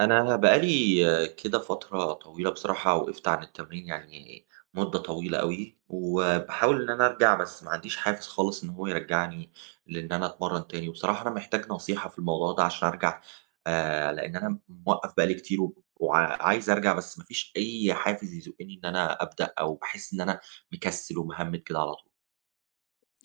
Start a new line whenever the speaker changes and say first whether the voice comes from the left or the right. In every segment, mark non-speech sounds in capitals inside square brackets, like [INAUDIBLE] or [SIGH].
right: أنا بقى لي كده فترة طويلة بصراحة وقفت عن التمرين يعني مدة طويلة أوي، وباحاول إن أنا أرجع بس ما عنديش حافز خالص إن هو يرجعني لإن أنا أتمرّن تاني، وبصراحة أنا محتاج نصيحة في الموضوع ده عشان أرجع. لإن أنا موقّف بقى لي كتير وب وع عايز أرجع بس ما فيش أي حافز يزُقّني إن أنا أبدأ أو باحس إن أنا مكسّل ومهمِّد كده على طول.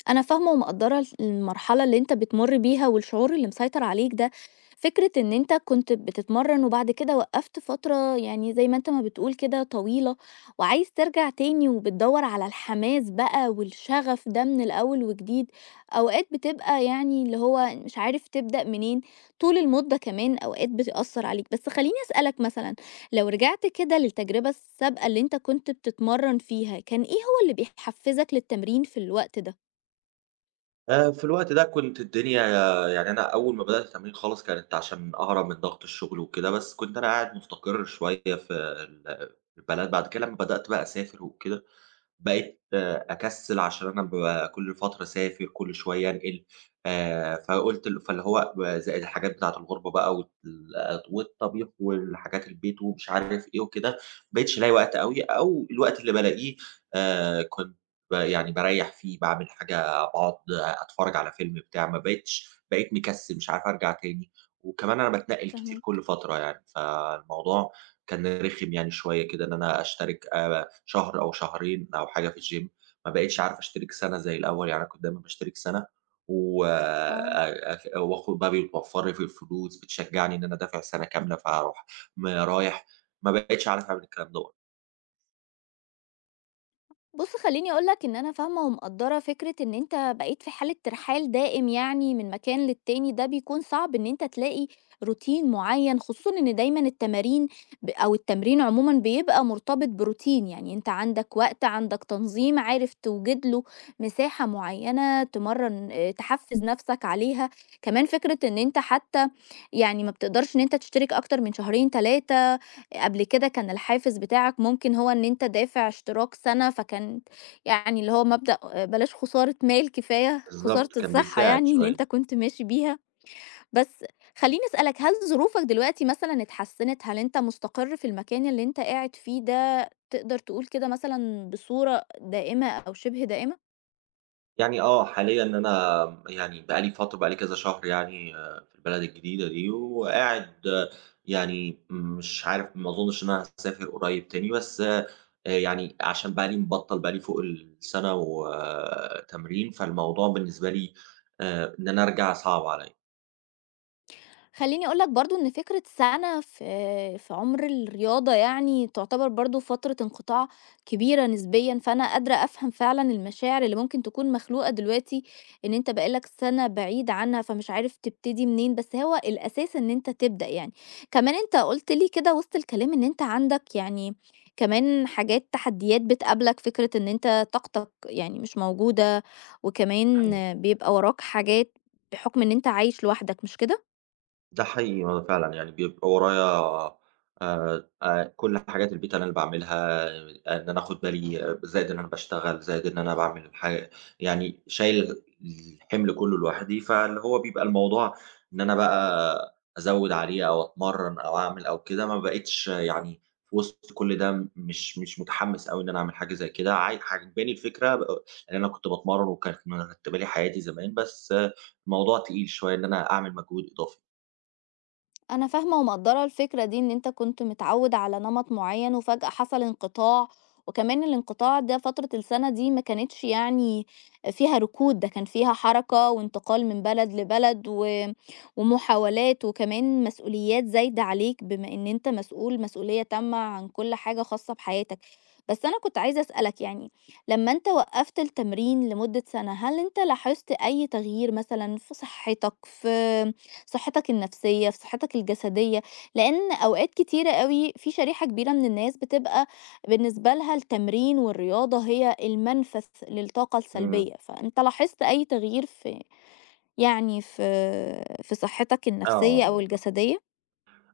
left: أنا فاهمة ومقدّرة الف المرحلة اللي أنت بتمُر بيها والشعور اللي مسيطر عليك ده، فكرة إن أنت كنت بتتمرّن وبعد كده وقّفت فترة يعني زي ما أنت ما بتقول كده طويلة، وعايز ترجع تاني وبتدوّر على الحماس بقى والشغف ده من الأول وجديد، أوقات بتبقى يعني اللي هو مش عارف تبدأ منين، طول المدة كمان أوقات بتأثّر عليك، بس خلّيني أسألك مثلًا لو رجعت كده للتجربة السابقة اللي أنت كنت بتتمرّن فيها، كان إيه هو اللي بيحفّزك للتمرين في الوقت ده؟
right: في الوقت ده كنت الدنيا، يعني أنا أول ما بدأت التمرين خالص كانت عشان أهرب من ضغط الشغل وكده، بس كنت أنا قاعد مستقر شوية في البلد، بعد كده لمّا بدأت بقى أسافر وكده، بقيت آه، أكسّل عشان أنا كل فترة أسافر، كل شوية أنقل، فقُلت فاللي هو زائد الحاجات بتاعة الغربة بقى والطبيخ والحاجات البيت ومش عارف إيه وكده، ما بقيتش ألاقي وقت أوي أو الوقت اللي بالاقيه كنت يعني باريّح فيه، باعمل حاجة، باقعد أتفرّج على فيلم بتاع، ما بقيتش بقيت مكسّل مش عارف أرجع تاني، وكمان أنا باتنقّل كتير
left: فاهماك.
right: كل فترة يعني، فالموضوع كان رخم يعني شوية كده إن أنا أشترك شهر أو شهرين أو حاجة في الgym، ما بقيتش عارف أشترك سَنة زي الأول، يعني أنا كنت دايمًا باشترك سَنة و
left: آه.
right: أك وآخد بقى بيتوفّر لي في الفلوس، بتشجّعني إن أنا أدافع سَنة كاملة، فهاروح رايح، ما بقيتش عارف أعمل الكلام دوّة.
left: بُص خلّيني أقول لك إن أنا فاهمة ومقدّرة فكرة إن أنت بقيت في حالة ترحال دائم يعني من مكان للتاني، ده بيكون صعب إن أنت تلاقي روتين معيّن، خصوصًا إن دايمًا التمارين أو التمرين عمومًا بيبقى مرتبط بروتين، يعني أنت عندك وقت، عندك تنظيم، عارف توجد له مساحة معيّنة تمرّن تحفّز نَفْسك عليها، كمان فكرة إن أنت حتى يعني ما بتقدرش إن أنت تشترك أكتر من شهرين، 3. قبل كده كان الحافز بتاعك ممكن هو إن أنت دافع اشتراك سَنة، فكان يعني اللي هو مبدأ بلاش خسارة مال كفاية خسارة
right: بالضبط، كان
left: الصحة
right: بيساعد
left: يعني اللي
right: شوية.
left: أنت كنت ماشي بيها. بس خلّيني أسألك، هل ظروفك دلوقتي مثلًا اتحسّنت؟ هل أنت مستقر في المكان اللي أنت قاعد فيه ده تقدر تقول كده مثلًا بصورة دائمة أو شِبه دائمة؟
right: يعني آه، حاليًا أنا يعني بقى لي فترة بقى لي كذا شهر يعني آه، في البلد الجديدة دي، وقاعد آه، يعني مش عارف، ما أظنش إن أنا هاسافر قريب تاني، بس يعني عشان بقى لي مبطّل بقى لي فوق السنة و تمرين، فالموضوع بالنسبة لي إن أنا أرجع صعب عليّا.
left: خلّيني أقول لك برضه إن فكرة سَنة في عُمر الرياضة يعني تعتبر برضه فترة انقطاع كبيرة نسبيًا، فأنا قادرة أفهم فعلًا المشاعر اللي ممكن تكون مخلوقة دلوقتي، إن أنت بقى لك سَنة بعيد عنها، فمش عارف تبتدي منين، بس هو الأساس إن أنت تبدأ يعني. كمان أنت قُلت لي كده وسط الكلام إن أنت عندك يعني كمان حاجات تحديات بتقابلك، فكرة إن أنت طاقتك يعني مش موجودة، وكمان بيبقى وراك حاجات بحُكم إن أنت عايش لوحدك، مش كده؟
right: ده حقيقي آه فعلًا، يعني بيبقى ورايا كل حاجات البيت أنا اللي باعملها، إن أنا آخُد بالي آه، زائد إن أنا باشتغل، زائد إن أنا باعمل حاجة، يعني شايل الحِمل كُلّه لوحدي، فاللي هو بيبقى الموضوع إن أنا بقى أزوِّد عليه أو أتمرّن أو أعمل أو كده، ما بقيتش يعني في وسط كل ده مش متحمّس أوي إن أنا أعمل حاجة زي كده، عاجباني الفكرة لإن أنا كنت باتمرّن وكانت مرتّبة لي حياتي زمان، بس آه، الموضوع تقيل شوية إن أنا أعمل مجهود إضافي.
left: أنا فاهمة ومقدّرة الفكرة دي، إن أنت كنت متعوّد على نمط معيّن وفجأة حصل انقطاع، وكمان الانقطاع ده فترة السَنة دي ما كانتش يعني فيها ركود، ده كان فيها حركة وانتقال من بلد لبلد و ومحاولات وكمان مسؤوليات زايدة عليك، بما إن أنت مسؤول مسؤولية تامة عن كل حاجة خاصة بحياتك. بس أنا كنت عايزة أسألك، يعني لمّا أنت وقّفت التمرين لمدة سَنة، هل أنت لاحظت أي تغيير مثلًا في صحتك، في صحتك النفسية، في صحتك الجسدية، لإن أوقات كتيرة أوي في شريحة كبيرة من الناس بتبقى بالنسبة لها التمرين والرياضة هي المنفذ للطاقة
right: إمم،
left: السلبية، فأنت لاحظت أي تغيير في يعني في صحتك النفسية
right: آه،
left: أو الجسدية؟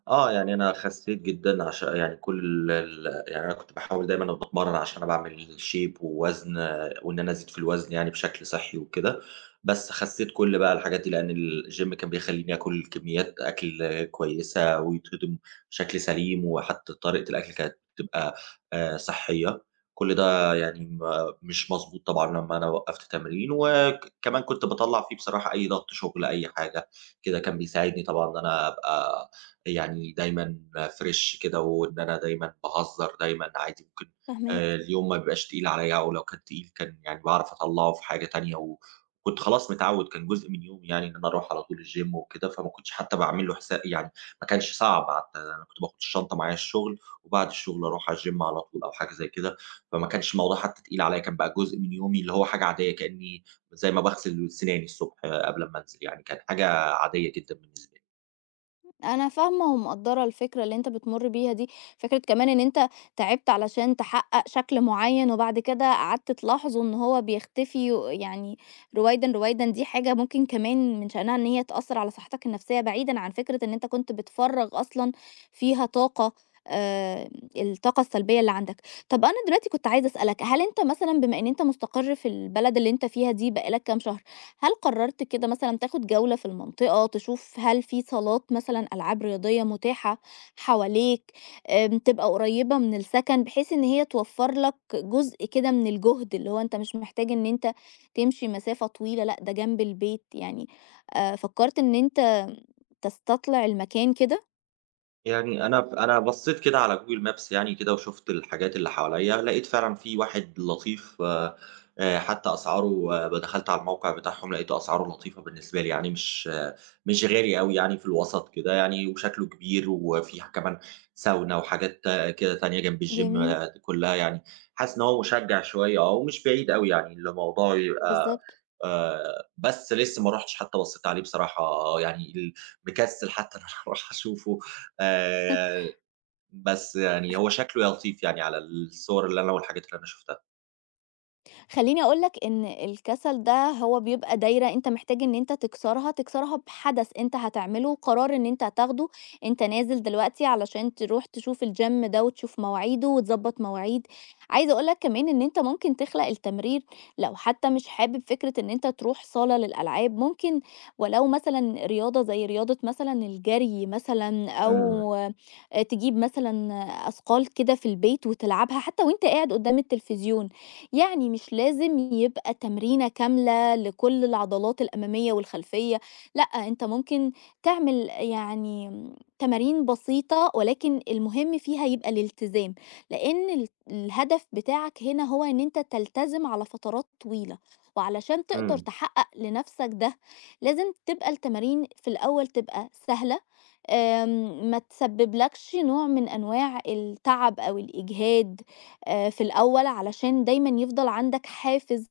right: آه، يعني أنا خسيت جدًا يعني كل ال يعني أنا كنت باحاول دايمًا أبقى باتمرّن عشان أنا باعمل shape ووزن آه، وإن أنا أزيد في الوزن يعني بشكل صحّي وكده، بس خسيت كل بقى الحاجات دي لإن الgym كان بيخلّيني آكل كميات أكل كويسة ويتهضم بشكل سليم، وحتى طريقة الأكل كانت بتبقى صحّية، كل ده يعني ما مش مضبوط طبعًا لمّا أنا وقّفت تمرين، كمان كنت باطلّع فيه بصراحة أي ضغط شغل، أي حاجة كده، كان بيساعدني طبعًا إن أنا أبقى يعني دايمًا فريش كده، وإن أنا دايمًا باهزر دايمًا عادي ممكن.
left: فاهماك.
right: اليوم ما بيبقاش تقيل عليَّ، أو لو كان تقيل كان يعني باعرف أطلّعه في حاجة تانية، وكنت خلاص متعوّد، كان جزء من يومي يعني إن أنا أروح على طول الgym وكده، فما كنتش حتى باعمل له حساب يعني، ما كانش صعب حتى، أنا كنت باخد الشنطة معايا الشغل، وبعد الشغل أروح على الgym على طول أو حاجة زي كده، فما كانش الموضوع حتى تقيل عليَّ، كان بقى جزء من يومي اللي هو حاجة عادية، كأني زي ما باغسل سناني الصبح آه، قبل أمّا أنزل، يعني كانت حاجة عادية جدًا بالنسبة لي.
left: أنا فاهمة ومقدّرة الفكرة اللي أنت بتمُر بيها دي، فكرة كمان إن أنت تعبت علشان تحقق شكل معيّن، وبعد كده قعدت تلاحظه إن هو بيختفي ويعني رويدًا، رويدًا، دي حاجة ممكن كمان من شأنها إن هي تأثّر على صحتك النفسية، بعيدًا عن فكرة إن أنت كنت بتفرّغ أصلًا فيها طاقة، آآ، الطاقة السلبية اللي عندك. طَب أنا دلوقتي كنت عايزة أسألك، هل أنت مثلًا بما إن أنت مستقر في البلد اللي أنت فيها دي بقى لك كام شهر، هل قررت كده مثلًا تاخد جولة في المنطقة، تشوف هل في صالات مثلًا ألعاب رياضية متاحة حواليك، تبقى قريبة من السكن، بحيث إن هي توفر لك جزء كده من الجهد، اللي هو أنت مش محتاج إن أنت تمشي مسافة طويلة، لأ ده جنب البيت يعني، فكرت إن أنت تستطلع المكان كده؟
right: يعني أنا بصّيت كده على Google Maps يعني كده وشُفت الحاجات اللي حواليّا، لقيت فعلًا في واحد لطيف، حتى أسعاره دخلت على الموقع بتاعهم لقيته أسعاره لطيفة بالنسبة لي، يعني مش آه، مش غالي أوي يعني في الوسط كده يعني، وشكله كبير وفيه كمان ساونا وحاجات آه، كده تانية جنب الGym
left: جميل،
right: آه، كُلّها يعني، حاسس إن هو مُشجّع شوية آه، ومش بعيد أوي يعني الموضوع يبقى.
left: بالضبط.
right: بس لسه ما رُحتش، حتى بصّيت عليه بصراحة آه، يعني مكسّل حتى [LAUGHS] إن أنا أروح أشوفه، آآ بس يعني هو شكله لطيف يعني على الصور اللي أنا والحاجات اللي أنا شُفتها.
left: خلّيني أقول لك إن الكسل ده هو بيبقى دايرة أنت محتاج إن أنت تكسرها، تكسرها بحدث أنت هتعمله، قرار إن أنت هتاخده، أنت نازل دلوقتي علشان تروح تشوف الgym ده وتشوف مواعيده وتضبّط مواعيد. عايزة أقول لك كمان إن أنت ممكن تخلق التمرير لو حتى مش حابب فكرة إن أنت تروح صالة للألعاب، ممكن ولو مثلًا رياضة زي رياضة مثلًا الجري مثلًا
right: إمم،
left: أو تجيب مثلًا أثقال كده في البيت وتلعبها حتى وأنت قاعد قدّام التلفزيون. يعني مش لازم يبقى تمرينة كاملة لكل العضلات الأمامية والخلفية، لأ أنت ممكن تعمل يعني تمارين بسيطة، ولكن المهم فيها يبقى الالتزام لأن الهدف بتاعك هنا هو إن أنت تلتزم على فترات طويلة، وعلشان تقدر
right: إمم.
left: تحقق لنفسك ده لازم تبقى التمارين في الأول تبقى سهلة، ما تسببلكش نوع من أنواع التعب أو الإجهاد في الأول علشان دايمًا يفضل عندك حافز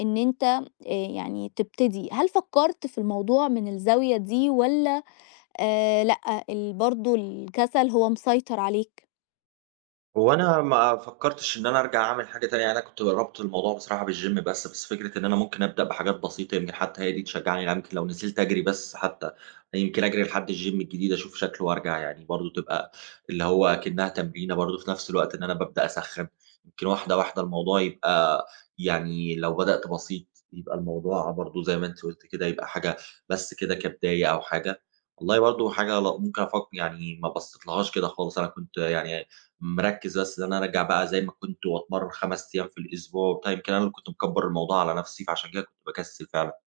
left: إن أنت يعني تبتدي. هل فكّرت في الموضوع من الزاوية دي والّا لأ، برضه الكسل هو مسيطر عليك؟
right: هو أنا ما فكّرتش إن أنا أرجع أعمل حاجة تانية، يعني أنا كنت رابط الموضوع بصراحة بالGym بس، بس فكرة إن أنا ممكن أبدأ بحاجات بسيطة يمكن حتى هي دي تشجّعني، يعني يمكن لو نزلت أجري بس حتى، يمكن أجري لحد الGym الجديد أشوف شكله وأرجع يعني برضه تبقى اللي هو أكنّها تمرينة برضه في نفس الوقت إن أنا بابدأ أسخّن، يمكن واحدة، واحدة الموضوع يبقى، يعني لو بدأت بسيط يبقى الموضوع برضه زي ما أنتِ قُلتِ كده يبقى حاجة، بس كده كبداية أو حاجة، والله برضه حاجة ممكن أفك يعني، ما بصّيتلهاش كده خالص، أنا كنت يعني مركّز بس إن أنا أرجع بقى زي ما كنت وأتمرّن 5 أيام في الأسبوع وبتاع، يمكن أنا اللي كنت مكبّر الموضوع على نَفْسي، فعشان كده كنت باكسّل فعلًا.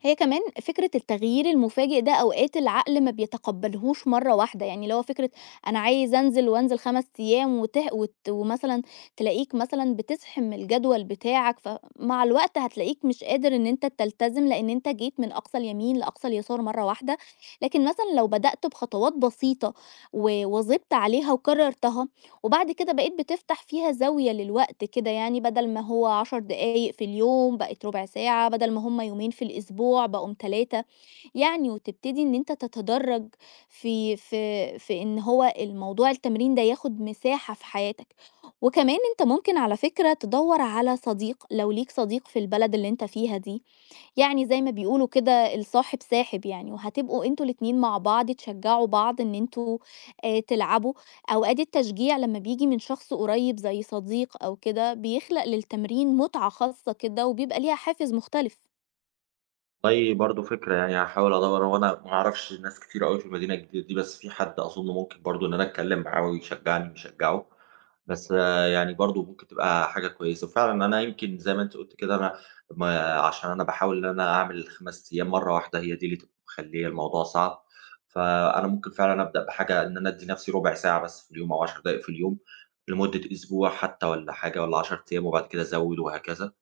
left: هي كمان فكرة التغيير المفاجئ ده أوقات العقل ما بيتقبلهوش مرة واحدة، يعني لو فكرة أنا عايز أنزل وأنزل 5 أيام ومثلا تلاقيك مثلا بتزحم الجدول بتاعك، فمع الوقت هتلاقيك مش قادر إن أنت تلتزم لأن أنت جيت من أقصى اليمين لأقصى اليسار مرة واحدة، لكن مثلا لو بدأت بخطوات بسيطة وظبطت عليها وكررتها وبعد كده بقيت بتفتح فيها زاوية للوقت كده، يعني بدل ما هو 10 دقايق في اليوم بقت ربع ساعة، بدل ما هما يومين في الأسبوع بقوا 3، يعني وتبتدي إن أنت تتدرج في إن هو الموضوع التمرين ده ياخد مساحة في حياتك. وكمان أنت ممكن على فكرة تدور على صديق لو ليك صديق في البلد اللي أنت فيها دي، يعني زي ما بيقولوا كده الصاحب ساحب يعني، وهتبقوا أنتم الاتنين مع بعض تشجّعوا بعض إن أنتم تلعبوا، أوقات التشجيع لمّا بييجي من شخص قريب زي صديق أو كده بيخلق للتمرين متعة خاصة كده وبيبقى ليها حافز مختلف.
right: والله برضه فكرة، يعني هاحاول أدوّر، هو أنا ما أعرفش ناس كتير أوي في المدينة الجديدة دي، بس في حد أظُن ممكن برضه إن أنا أتكلّم معاه ويشجّعني ويشجّعه، بس آه، يعني برضه ممكن تبقى حاجة كويسة. وفعلًا أنا يمكن زي ما أنتِ قُلتِ كده أنا ما عشان أنا باحاول إن أنا أعمل ال5 أيام مرّة واحدة، هي دي اللي تبقى مخلّية الموضوع صعب، فأنا ممكن فعلًا أبدأ بحاجة إن أنا أدّي نَفْسي رُبع ساعة بس في اليوم أو 10 دقايق في اليوم لمدة أسبوع حتى والّا حاجة والّا 10 أيام وبعد كده أزوّد وهكذا.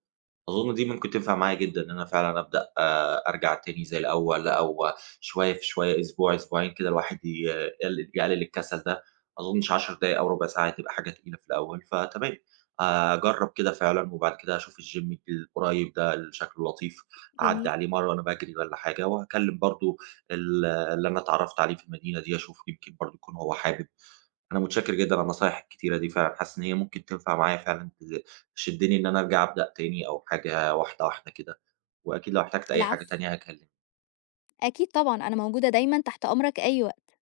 right: أظن دي ممكن تنفع معايا جدًا، إن أنا فعلًا أبدأ أرجع تاني زي الأول، أو شوية في شوية، أسبوع، أسبوعين كده، الواحد ي يقل يقلل الكسل ده، ما أظنش 10 دقايق أو ربع ساعة هتبقى حاجة تقيلة في الأول، فتمام، آه، أجرّب كده فعلًا، وبعد كده أشوف الgym القريب ده اللي شكله لطيف، أعدّي
left: جميل،
right: عليه مرّة وأنا باجري والّا حاجة، وهاكلم برضه اللي أنا اتعرّفت عليه في المدينة دي، أشوف يمكن برضه يكون هو حابب. أنا متشكر جدًا على النصايح الكتيرة دي فعلًا، حاسس إن هي ممكن تنفع معايا فعلًا، تشدني إن أنا أرجع أبدأ تاني أو حاجة واحدة واحدة كده، وأكيد لو احتجت أي حاجة
left: العفو،
right: تانية هاكلمك.
left: أكيد طبعًا أنا موجودة دايمًا تحت أمرك أي وقت.